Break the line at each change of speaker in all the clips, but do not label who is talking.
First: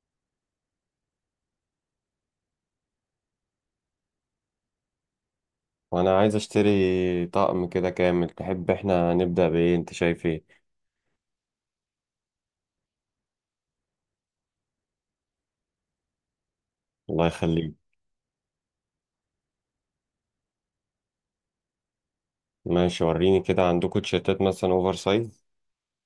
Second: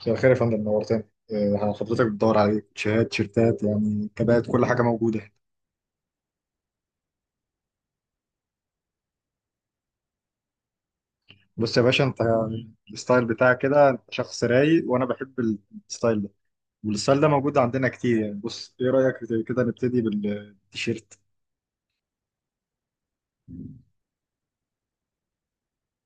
مساء الخير يا فندم، نورتني. حضرتك بتدور على شهات تيشيرتات، يعني كبات، كل حاجه موجوده هنا.
وانا عايز اشتري طقم كده كامل، تحب احنا نبدأ بايه؟ انت شايف ايه؟
بص يا باشا، انت الستايل بتاعك كده، انت شخص رايق وانا بحب الستايل ده، والستايل
الله
ده موجود
يخليك.
عندنا كتير. يعني بص، ايه رايك كده نبتدي بالتيشيرت؟
ماشي، وريني كده عندكم تيشيرتات مثلا اوفر سايز.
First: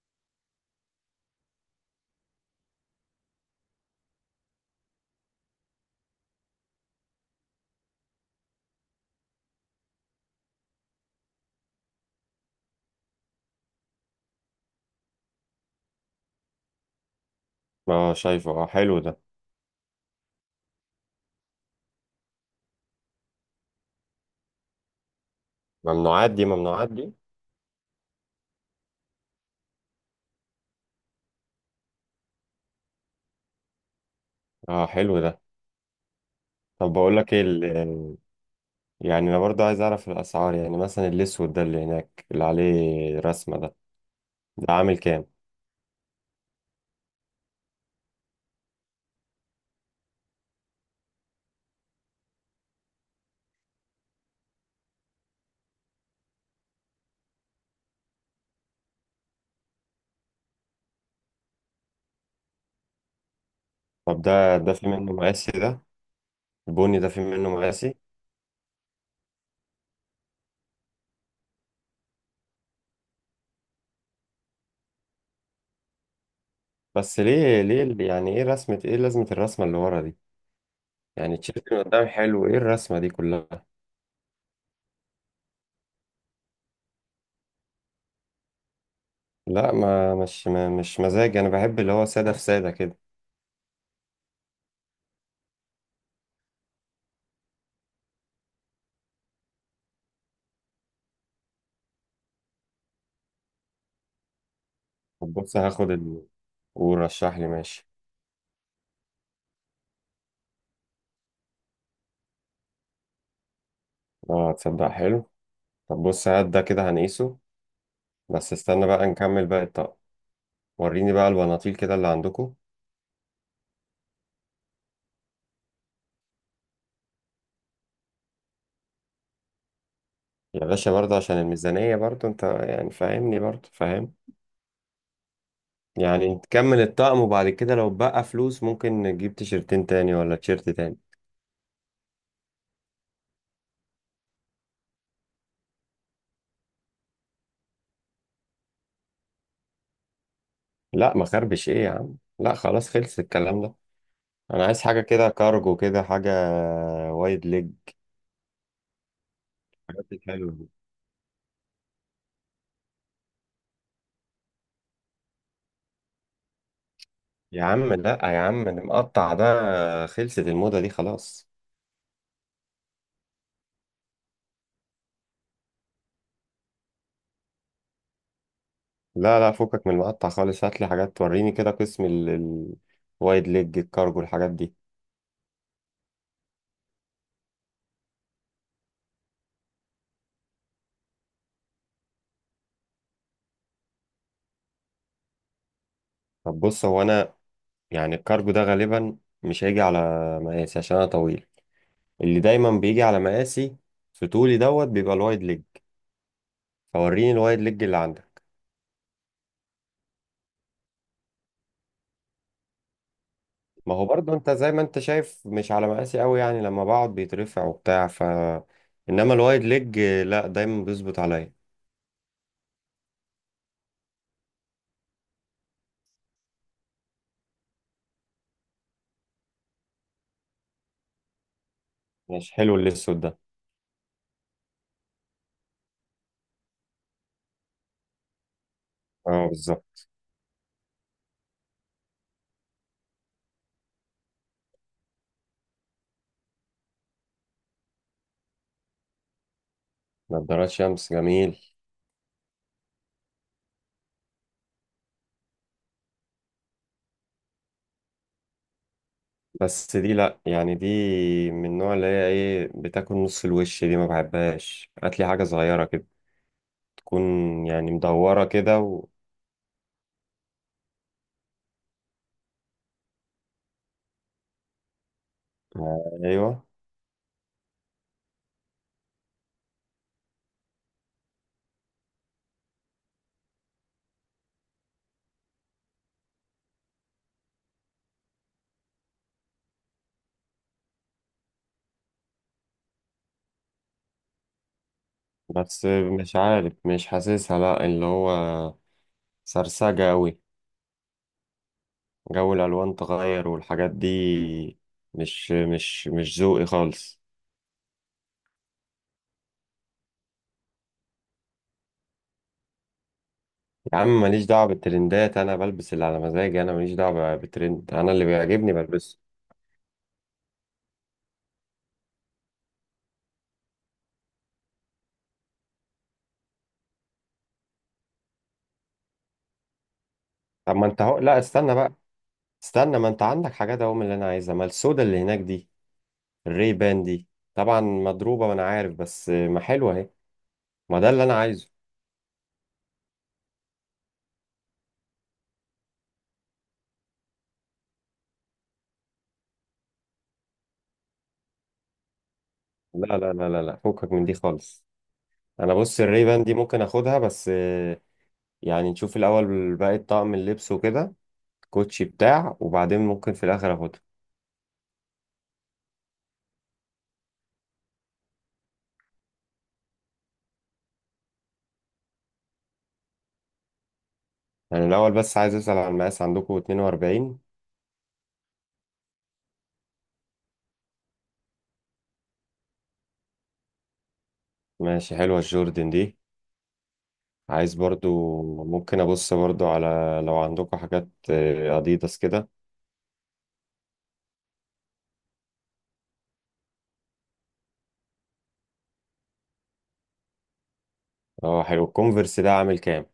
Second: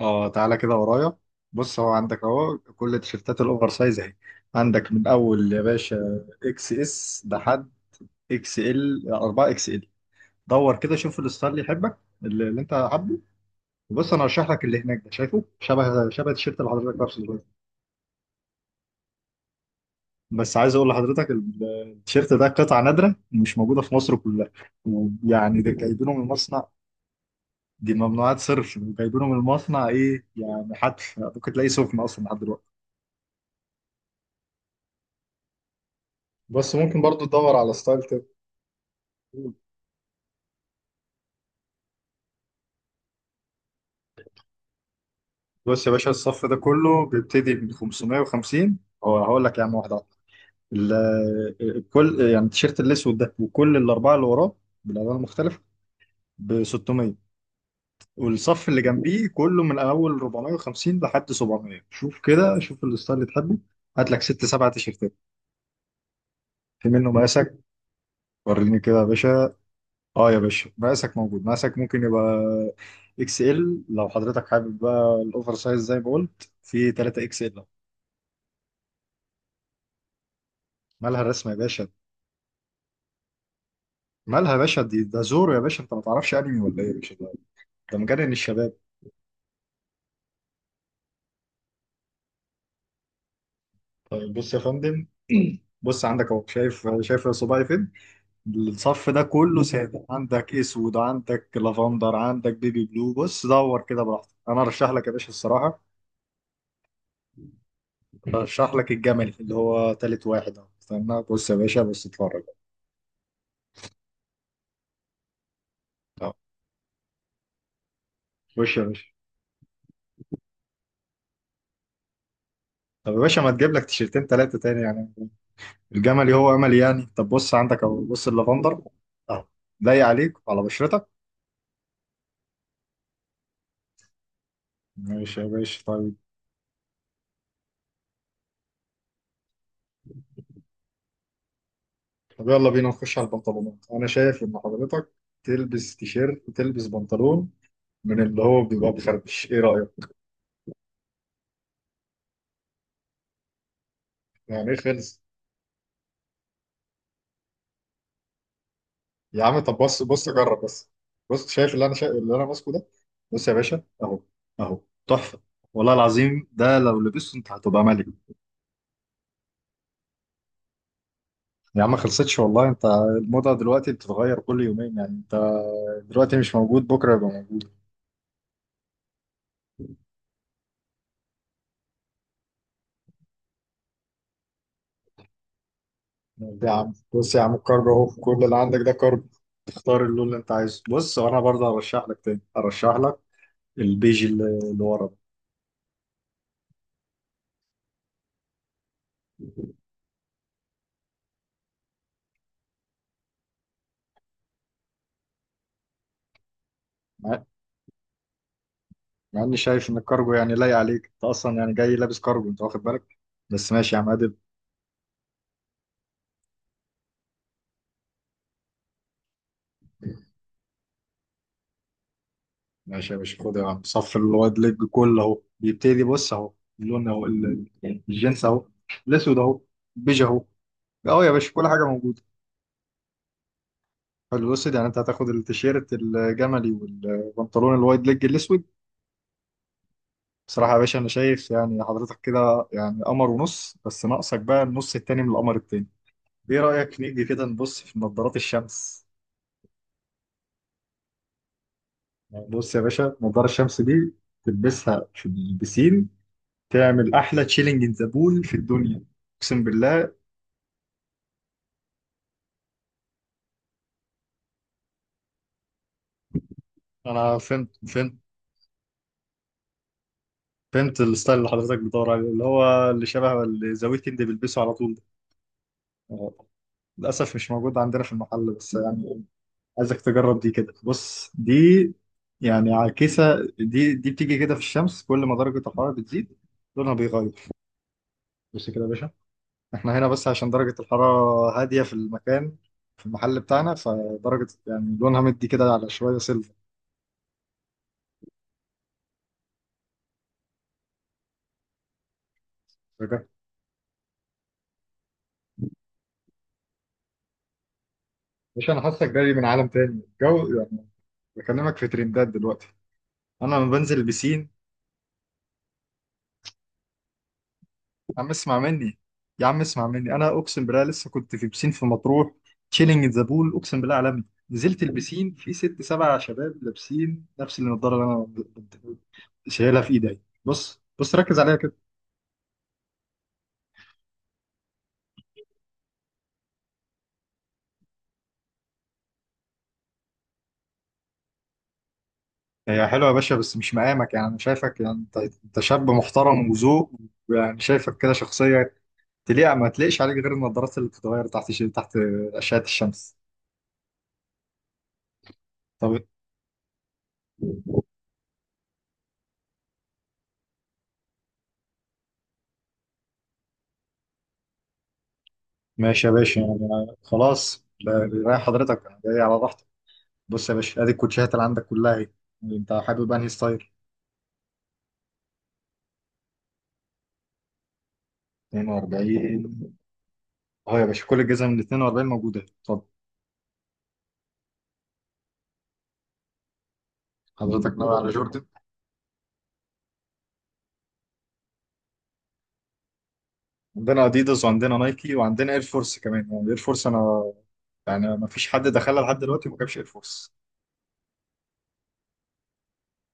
اه، تعالى كده ورايا. بص، هو عندك اهو كل التيشيرتات الاوفر سايز اهي. عندك من اول يا باشا اكس اس لحد اكس ال، 4 اكس ال. دور كده، شوف الستايل اللي يحبك، اللي انت حابه. بص انا هشرح لك، اللي هناك ده شايفه شبه التيشيرت اللي حضرتك لابسه دلوقتي.
اه شايفه، اه حلو ده.
بس عايز اقول لحضرتك التيشيرت ده قطعه نادره، مش موجوده في مصر كلها، ويعني ده جايبينه من
ممنوعات دي؟
المصنع.
ممنوعات دي؟
دي ممنوعات صرف، وجايبينه من المصنع. ايه يعني، حتى ممكن تلاقيه سخن اصلا لحد دلوقتي.
اه حلو ده.
بس
طب
ممكن
بقول
برضو
لك ايه
تدور على ستايل كده.
يعني انا برضه عايز اعرف الاسعار، يعني مثلا الاسود ده اللي هناك اللي عليه رسمة ده، ده عامل كام؟
بص يا باشا، الصف ده كله بيبتدي من 550. هو هقول لك يا عم واحده واحده. كل يعني التيشيرت الاسود ده وكل الاربعه اللي وراه بالالوان المختلفه ب 600. والصف اللي جنبيه كله من اول 450 لحد 700. شوف كده، شوف الستايل اللي تحبه، هات لك
طب
ست
ده
سبع
ده في منه
تيشيرتات.
مقاسي؟ ده
في
البني ده
منه
في منه
مقاسك؟
مقاسي؟
وريني كده يا باشا. اه يا باشا، مقاسك موجود، مقاسك ممكن يبقى اكس ال، لو حضرتك حابب بقى الاوفر سايز زي ما قلت في
بس
3 اكس
ليه؟
ال.
ليه؟ يعني ايه رسمة؟ ايه لازمة الرسمة اللي ورا دي؟
مالها
يعني
الرسمه يا
التيشيرت من
باشا؟
قدام حلو، ايه الرسمة دي كلها؟
مالها يا باشا دي؟ ده زورو يا باشا، انت ما تعرفش انمي ولا ايه يا باشا؟ ده ده مجنن الشباب.
لا، ما مش ما مش مزاج، انا بحب اللي هو ساده في ساده كده.
طيب بص يا فندم، بص، عندك اهو، شايف صباعي فين؟ الصف ده كله متعب سادة، عندك اسود، عندك لافندر، عندك بيبي بلو. بص دور كده براحتك، انا ارشح لك يا باشا
طب بص
الصراحه.
هاخد ورشح لي، ماشي.
ارشح لك الجملي اللي هو تالت واحد اهو. استنى بص يا باشا، بص اتفرج.
اه تصدق حلو. طب بص
اهو.
هات ده كده هنقيسه. بس
خش يا
استنى
باشا.
بقى نكمل باقي الطقم. وريني بقى البناطيل كده اللي عندكم.
طب يا باشا، ما تجيب لك تيشيرتين تلاتة تاني يعني؟ الجملي هو املي يعني. طب بص، عندك اهو، بص اللافندر اهو، لايق عليك على
يا باشا
بشرتك.
برضه عشان الميزانية، برضه انت يعني فاهمني، برضه فاهم.
ماشي يا باشا، طيب.
يعني نكمل الطقم، وبعد كده لو بقى فلوس ممكن نجيب تيشرتين تاني ولا تيشرت تاني.
طب يلا بينا نخش على البنطلونات. انا شايف ان حضرتك تلبس تيشيرت، تلبس بنطلون من اللي هو بيبقى بخربش، ايه رأيك؟
لا، ما خربش ايه يا عم، لا خلاص خلص الكلام ده. انا
يعني ايه
عايز حاجة
خلص؟
كده كارجو كده حاجة، وايد ليج.
يا عم طب بص،
حياتك
بص جرب
حلوة.
بس. بص، شايف اللي انا شايف، اللي انا ماسكه ده؟ بص يا باشا اهو. اهو. تحفه. والله العظيم ده لو لبسته انت
يا
هتبقى
عم
ملك.
لا، يا عم المقطع ده خلصت الموضة دي خلاص.
يا عم ما خلصتش والله، انت الموضه دلوقتي بتتغير كل يومين. يعني انت دلوقتي مش موجود، بكره يبقى موجود.
لا لا، فكك من المقطع خالص، هات لي حاجات توريني كده قسم الوايد ليج، الكارجو، الحاجات دي.
ده يا عم، بص يا عم، الكارد اهو، كل اللي عندك ده كارد. تختار اللون اللي انت عايزه. بص وانا برضه هرشح لك، تاني هرشح لك البيج اللي اللي ورا ده.
طب بص هو انا يعني الكارجو ده غالبا مش هيجي على مقاسي عشان انا طويل، اللي دايما بيجي على مقاسي في طولي دوت بيبقى الوايد ليج، فوريني الوايد ليج اللي عندك.
مع اني شايف ان الكارجو يعني لايق عليك، انت اصلا يعني جاي لابس كارجو انت، واخد بالك؟ بس ماشي
ما
يا
هو
عم
برضه
عادل.
انت زي ما انت شايف مش على مقاسي قوي، يعني لما بقعد بيترفع وبتاع، ف انما الوايد ليج لا دايما بيظبط عليا.
ماشي يا باشا، خد يا عم، صف الوايد ليج كله اهو بيبتدي، بص اهو. اللون اهو الجنس اهو. الاسود اهو. بيج اهو. اه يا باشا، كل حاجه موجوده.
مش حلو الاسود ده.
حلو الاسود. يعني انت هتاخد التيشيرت الجملي والبنطلون الوايد ليج الاسود.
اه بالظبط.
بصراحه يا باشا، انا شايف يعني حضرتك كده يعني قمر ونص، بس ناقصك بقى النص التاني من القمر التاني. ايه رايك نيجي كده نبص في نظارات الشمس؟
نضارات شمس، جميل.
بص يا باشا، نظارة الشمس دي تلبسها في البسين، تعمل أحلى تشيلنج إن ذا بول في الدنيا، أقسم
بس
بالله.
دي لا، يعني دي من النوع اللي هي ايه، بتاكل نص الوش دي، ما بحبهاش، هات لي حاجه صغيره كده تكون،
أنا فهمت،
يعني
فهمت.
مدوره كده
فهمت الستايل اللي حضرتك بتدور عليه، اللي هو اللي شبه اللي ذا ويكند بيلبسه على طول ده.
آه،
آه،
ايوه.
للأسف مش موجود عندنا في المحل، بس يعني عايزك تجرب دي كده. بص دي، يعني عكسة، دي بتيجي كده في الشمس، كل ما درجة الحرارة بتزيد لونها بيغير. بص كده يا باشا. احنا هنا بس عشان درجة الحرارة هادية في المكان، في المحل بتاعنا، فدرجة يعني لونها مدي كده
بس
على شوية
مش
سيلفر.
عارف، مش حاسسها، لا اللي هو سرسجه قوي، جو الالوان تغير والحاجات دي، مش ذوقي خالص.
مش انا حاسك جاي من عالم تاني، الجو يعني، بكلمك في ترندات دلوقتي. انا لما بنزل
يا عم ماليش
البسين،
دعوه بالترندات، انا بلبس اللي على مزاجي، انا ماليش دعوه بالترند، انا
يا
اللي
عم اسمع
بيعجبني
مني،
بلبسه.
يا عم اسمع مني، انا اقسم بالله لسه كنت في بسين في مطروح، تشيلنج ذا بول اقسم بالله عالمي، نزلت البسين في ست سبع شباب لابسين نفس النضاره اللي انا شايلها في ايدي.
طب
بص
ما انت
بص
هو
ركز
لا،
عليها
استنى
كده.
بقى، استنى، ما انت عندك حاجات اهو من اللي انا عايزها، ما السودا اللي هناك دي، الري بان دي طبعا مضروبة وانا عارف، بس ما حلوة اهي، ما ده اللي انا عايزه.
هي حلوه يا باشا، بس مش مقامك. يعني انا شايفك، يعني انت انت شاب محترم وذوق، يعني شايفك كده شخصيه تليق، ما تليقش عليك غير النظارات اللي بتتغير تحت تحت اشعه
لا
الشمس.
لا لا لا لا فكك من دي خالص. انا
طب
بص الري بان دي ممكن اخدها، بس يعني نشوف الاول باقي طقم اللبس وكده، كوتشي بتاع، وبعدين ممكن في الاخر اخدها.
ماشي يا باشا، يعني خلاص رايح حضرتك، أنا جاي على راحتك. بص يا باشا، ادي الكوتشيهات اللي عندك كلها اهي، انت حابب انهي ستايل؟
يعني الاول بس عايز اسأل على المقاس، عندكم 42؟
42؟ اهو يا باشا، كل الجزم من 42 موجوده، اتفضل.
ماشي، حلوة الجوردن دي.
حضرتك
عايز
ناوي على
برضو،
جورد؟
ممكن ابص برضو على، لو عندكم حاجات اديداس كده.
عندنا اديداس، وعندنا نايكي، وعندنا اير فورس كمان. يعني اير فورس انا يعني ما فيش حد دخلها لحد دلوقتي وما جابش اير فورس.
اه حلو الكونفرس ده، عامل كام؟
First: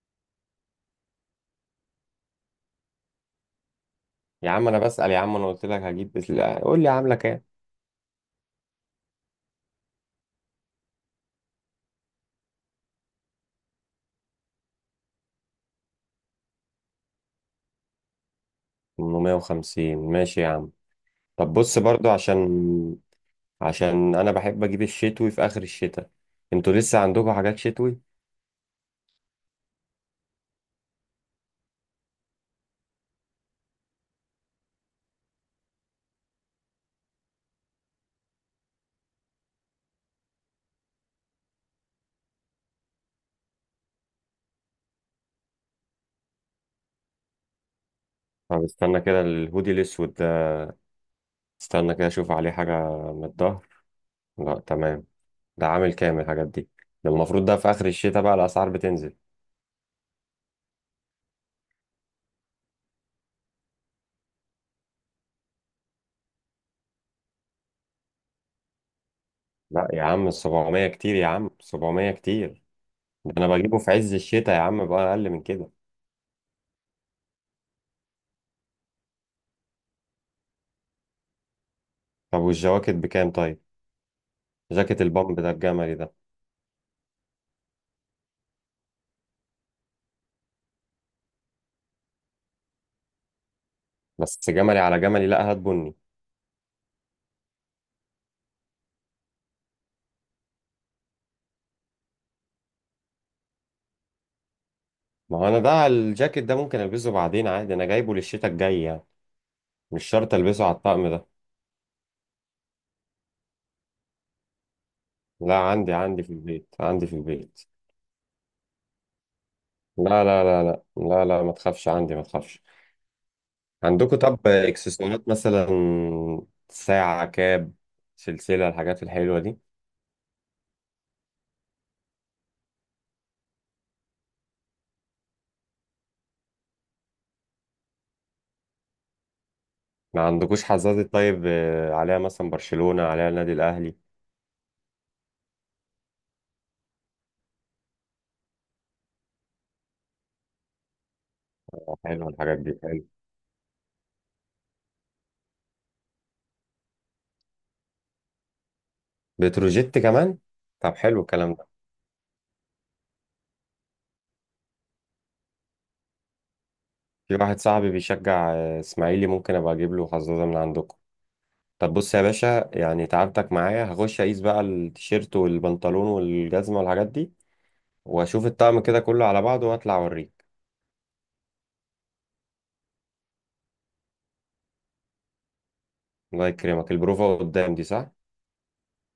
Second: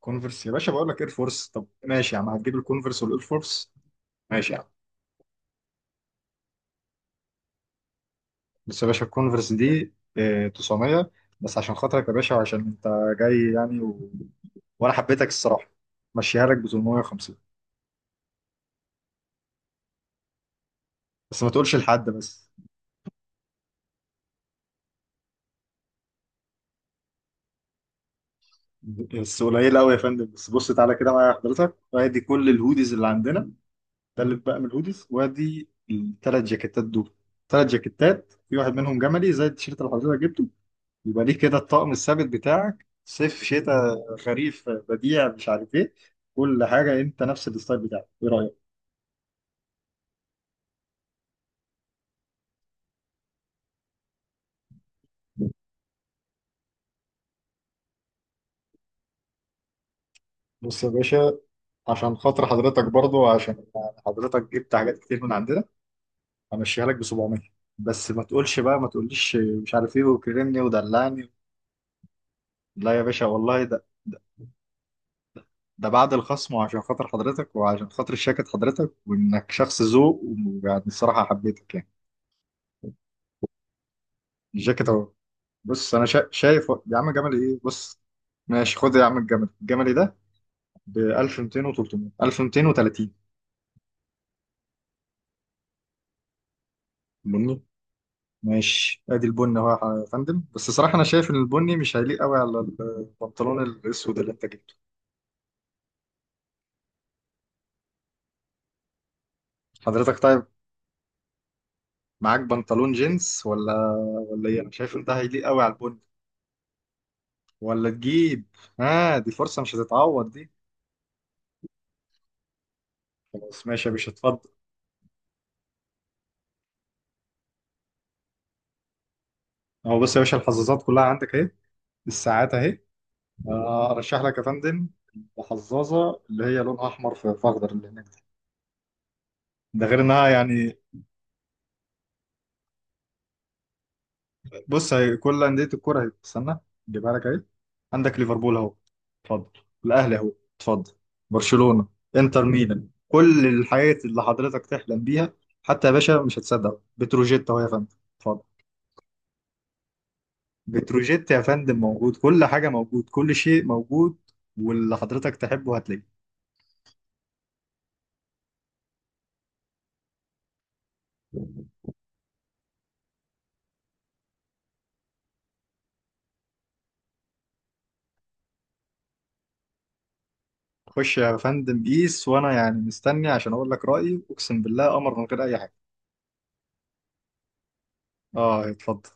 كونفرس يا باشا؟ بقول لك اير فورس. طب ماشي يا عم، هتجيب الكونفرس والاير فورس؟
يا
ماشي يا عم.
عم انا بسأل، يا عم انا قلت لك هجيب، لا، قول لي عامله كام.
بس يا باشا الكونفرس دي 900. بس عشان خاطرك يا باشا، وعشان انت جاي يعني و... وانا حبيتك الصراحه، مشيها لك ب 850.
850، ماشي يا عم.
بس ما
طب
تقولش
بص
لحد
برضو عشان،
بس.
عشان انا بحب اجيب الشتوي في اخر الشتاء، انتوا لسه عندكم حاجات شتوي؟
بس قليل قوي يا فندم. بس بص تعالى كده معايا حضرتك، وادي كل الهوديز اللي عندنا. تلت بقى من الهوديز، وادي التلات جاكيتات دول، تلات جاكيتات، في واحد منهم جملي زي التيشيرت اللي حضرتك جبته، يبقى ليه كده الطقم الثابت بتاعك صيف شتاء خريف بديع مش عارف ايه. كل حاجة انت نفس الستايل بتاعك، ايه رأيك؟
طب استنى كده، الهودي الاسود ده، استنى كده اشوف عليه حاجه من الظهر. لا تمام. ده عامل كام الحاجات دي؟ ده المفروض ده في اخر الشتاء بقى الاسعار بتنزل.
بص يا باشا، عشان خاطر حضرتك برضو، عشان حضرتك جبت حاجات كتير من عندنا، همشيها لك ب 700. بس ما تقولش بقى ما تقوليش مش
لا
عارف
يا
ايه،
عم
وكرمني
700 كتير، يا
ودلعني.
عم 700 كتير،
لا يا باشا
ده انا
والله،
بجيبه
ده
في عز الشتاء يا عم بقى اقل من كده.
ده بعد الخصم، وعشان خاطر حضرتك وعشان خاطر الجاكيت حضرتك، وانك شخص ذوق، ويعني الصراحه حبيتك يعني.
طب والجواكت بكام طيب؟
الجاكيت
جاكيت
اهو.
البامب ده الجملي
بص انا
ده.
شايف يا عم، جملي ايه، بص. ماشي، خد يا عم الجملي، الجملي ده ب 1200 و300، 1230.
بس جملي على جملي، لا هات بني.
بني؟ ماشي، ادي البني اهو. يا فندم بس صراحه، انا شايف ان البني مش هيليق قوي على البنطلون الاسود اللي انت جبته.
ما هو انا ده الجاكيت ده ممكن البسه بعدين عادي، انا جايبه للشتاء الجاي يعني، مش
حضرتك
شرط
طيب.
البسه على الطقم ده.
معاك بنطلون جينز ولا ولا ايه؟ انا شايف ان ده هيليق
لا،
قوي على
عندي،
البني.
عندي في البيت.
ولا تجيب؟ اه، دي فرصه مش
لا
هتتعوض
لا
دي.
لا لا لا لا، ما تخافش، عندي، ما تخافش.
خلاص ماشي يا باشا،
عندكم طب
اتفضل.
اكسسوارات مثلا، ساعة، كاب، سلسلة، الحاجات الحلوة دي؟
اهو بص يا باشا، الحظاظات كلها عندك اهي، الساعات اهي. ارشح لك يا فندم الحظاظه اللي هي لونها احمر في اخضر، اللي هناك دي. ده غير
ما
انها
عندكوش
يعني.
حزازة طيب عليها مثلا برشلونة، عليها النادي الأهلي؟
بص هي كل انديه الكوره اهي، استنى اجيبها لك اهي. عندك ليفربول اهو، اتفضل. الاهلي اهو، اتفضل. برشلونه.
آه، حلوة
انتر
الحاجات دي،
ميلان.
حلو.
كل الحاجات اللي حضرتك تحلم بيها. حتى يا باشا مش هتصدق، بتروجيت اهو يا فندم، اتفضل.
بتروجيت كمان؟ طب حلو
بتروجيت يا
الكلام ده.
فندم موجود، كل حاجه موجود، كل شيء موجود. واللي حضرتك تحبه هتلاقيه.
في واحد صاحبي بيشجع اسماعيلي، ممكن ابقى اجيب له حظاظه من عندكم. طب بص يا باشا، يعني تعبتك معايا، هخش اقيس بقى التيشيرت والبنطلون والجزمه والحاجات دي، واشوف الطقم كده كله على بعضه واطلع اوريك.
خش يا فندم قيس، وانا يعني مستني عشان اقول لك رايي، اقسم بالله قمر من غير اي حاجه.
الله يكرمك، البروفه قدام دي صح؟
اه اتفضل.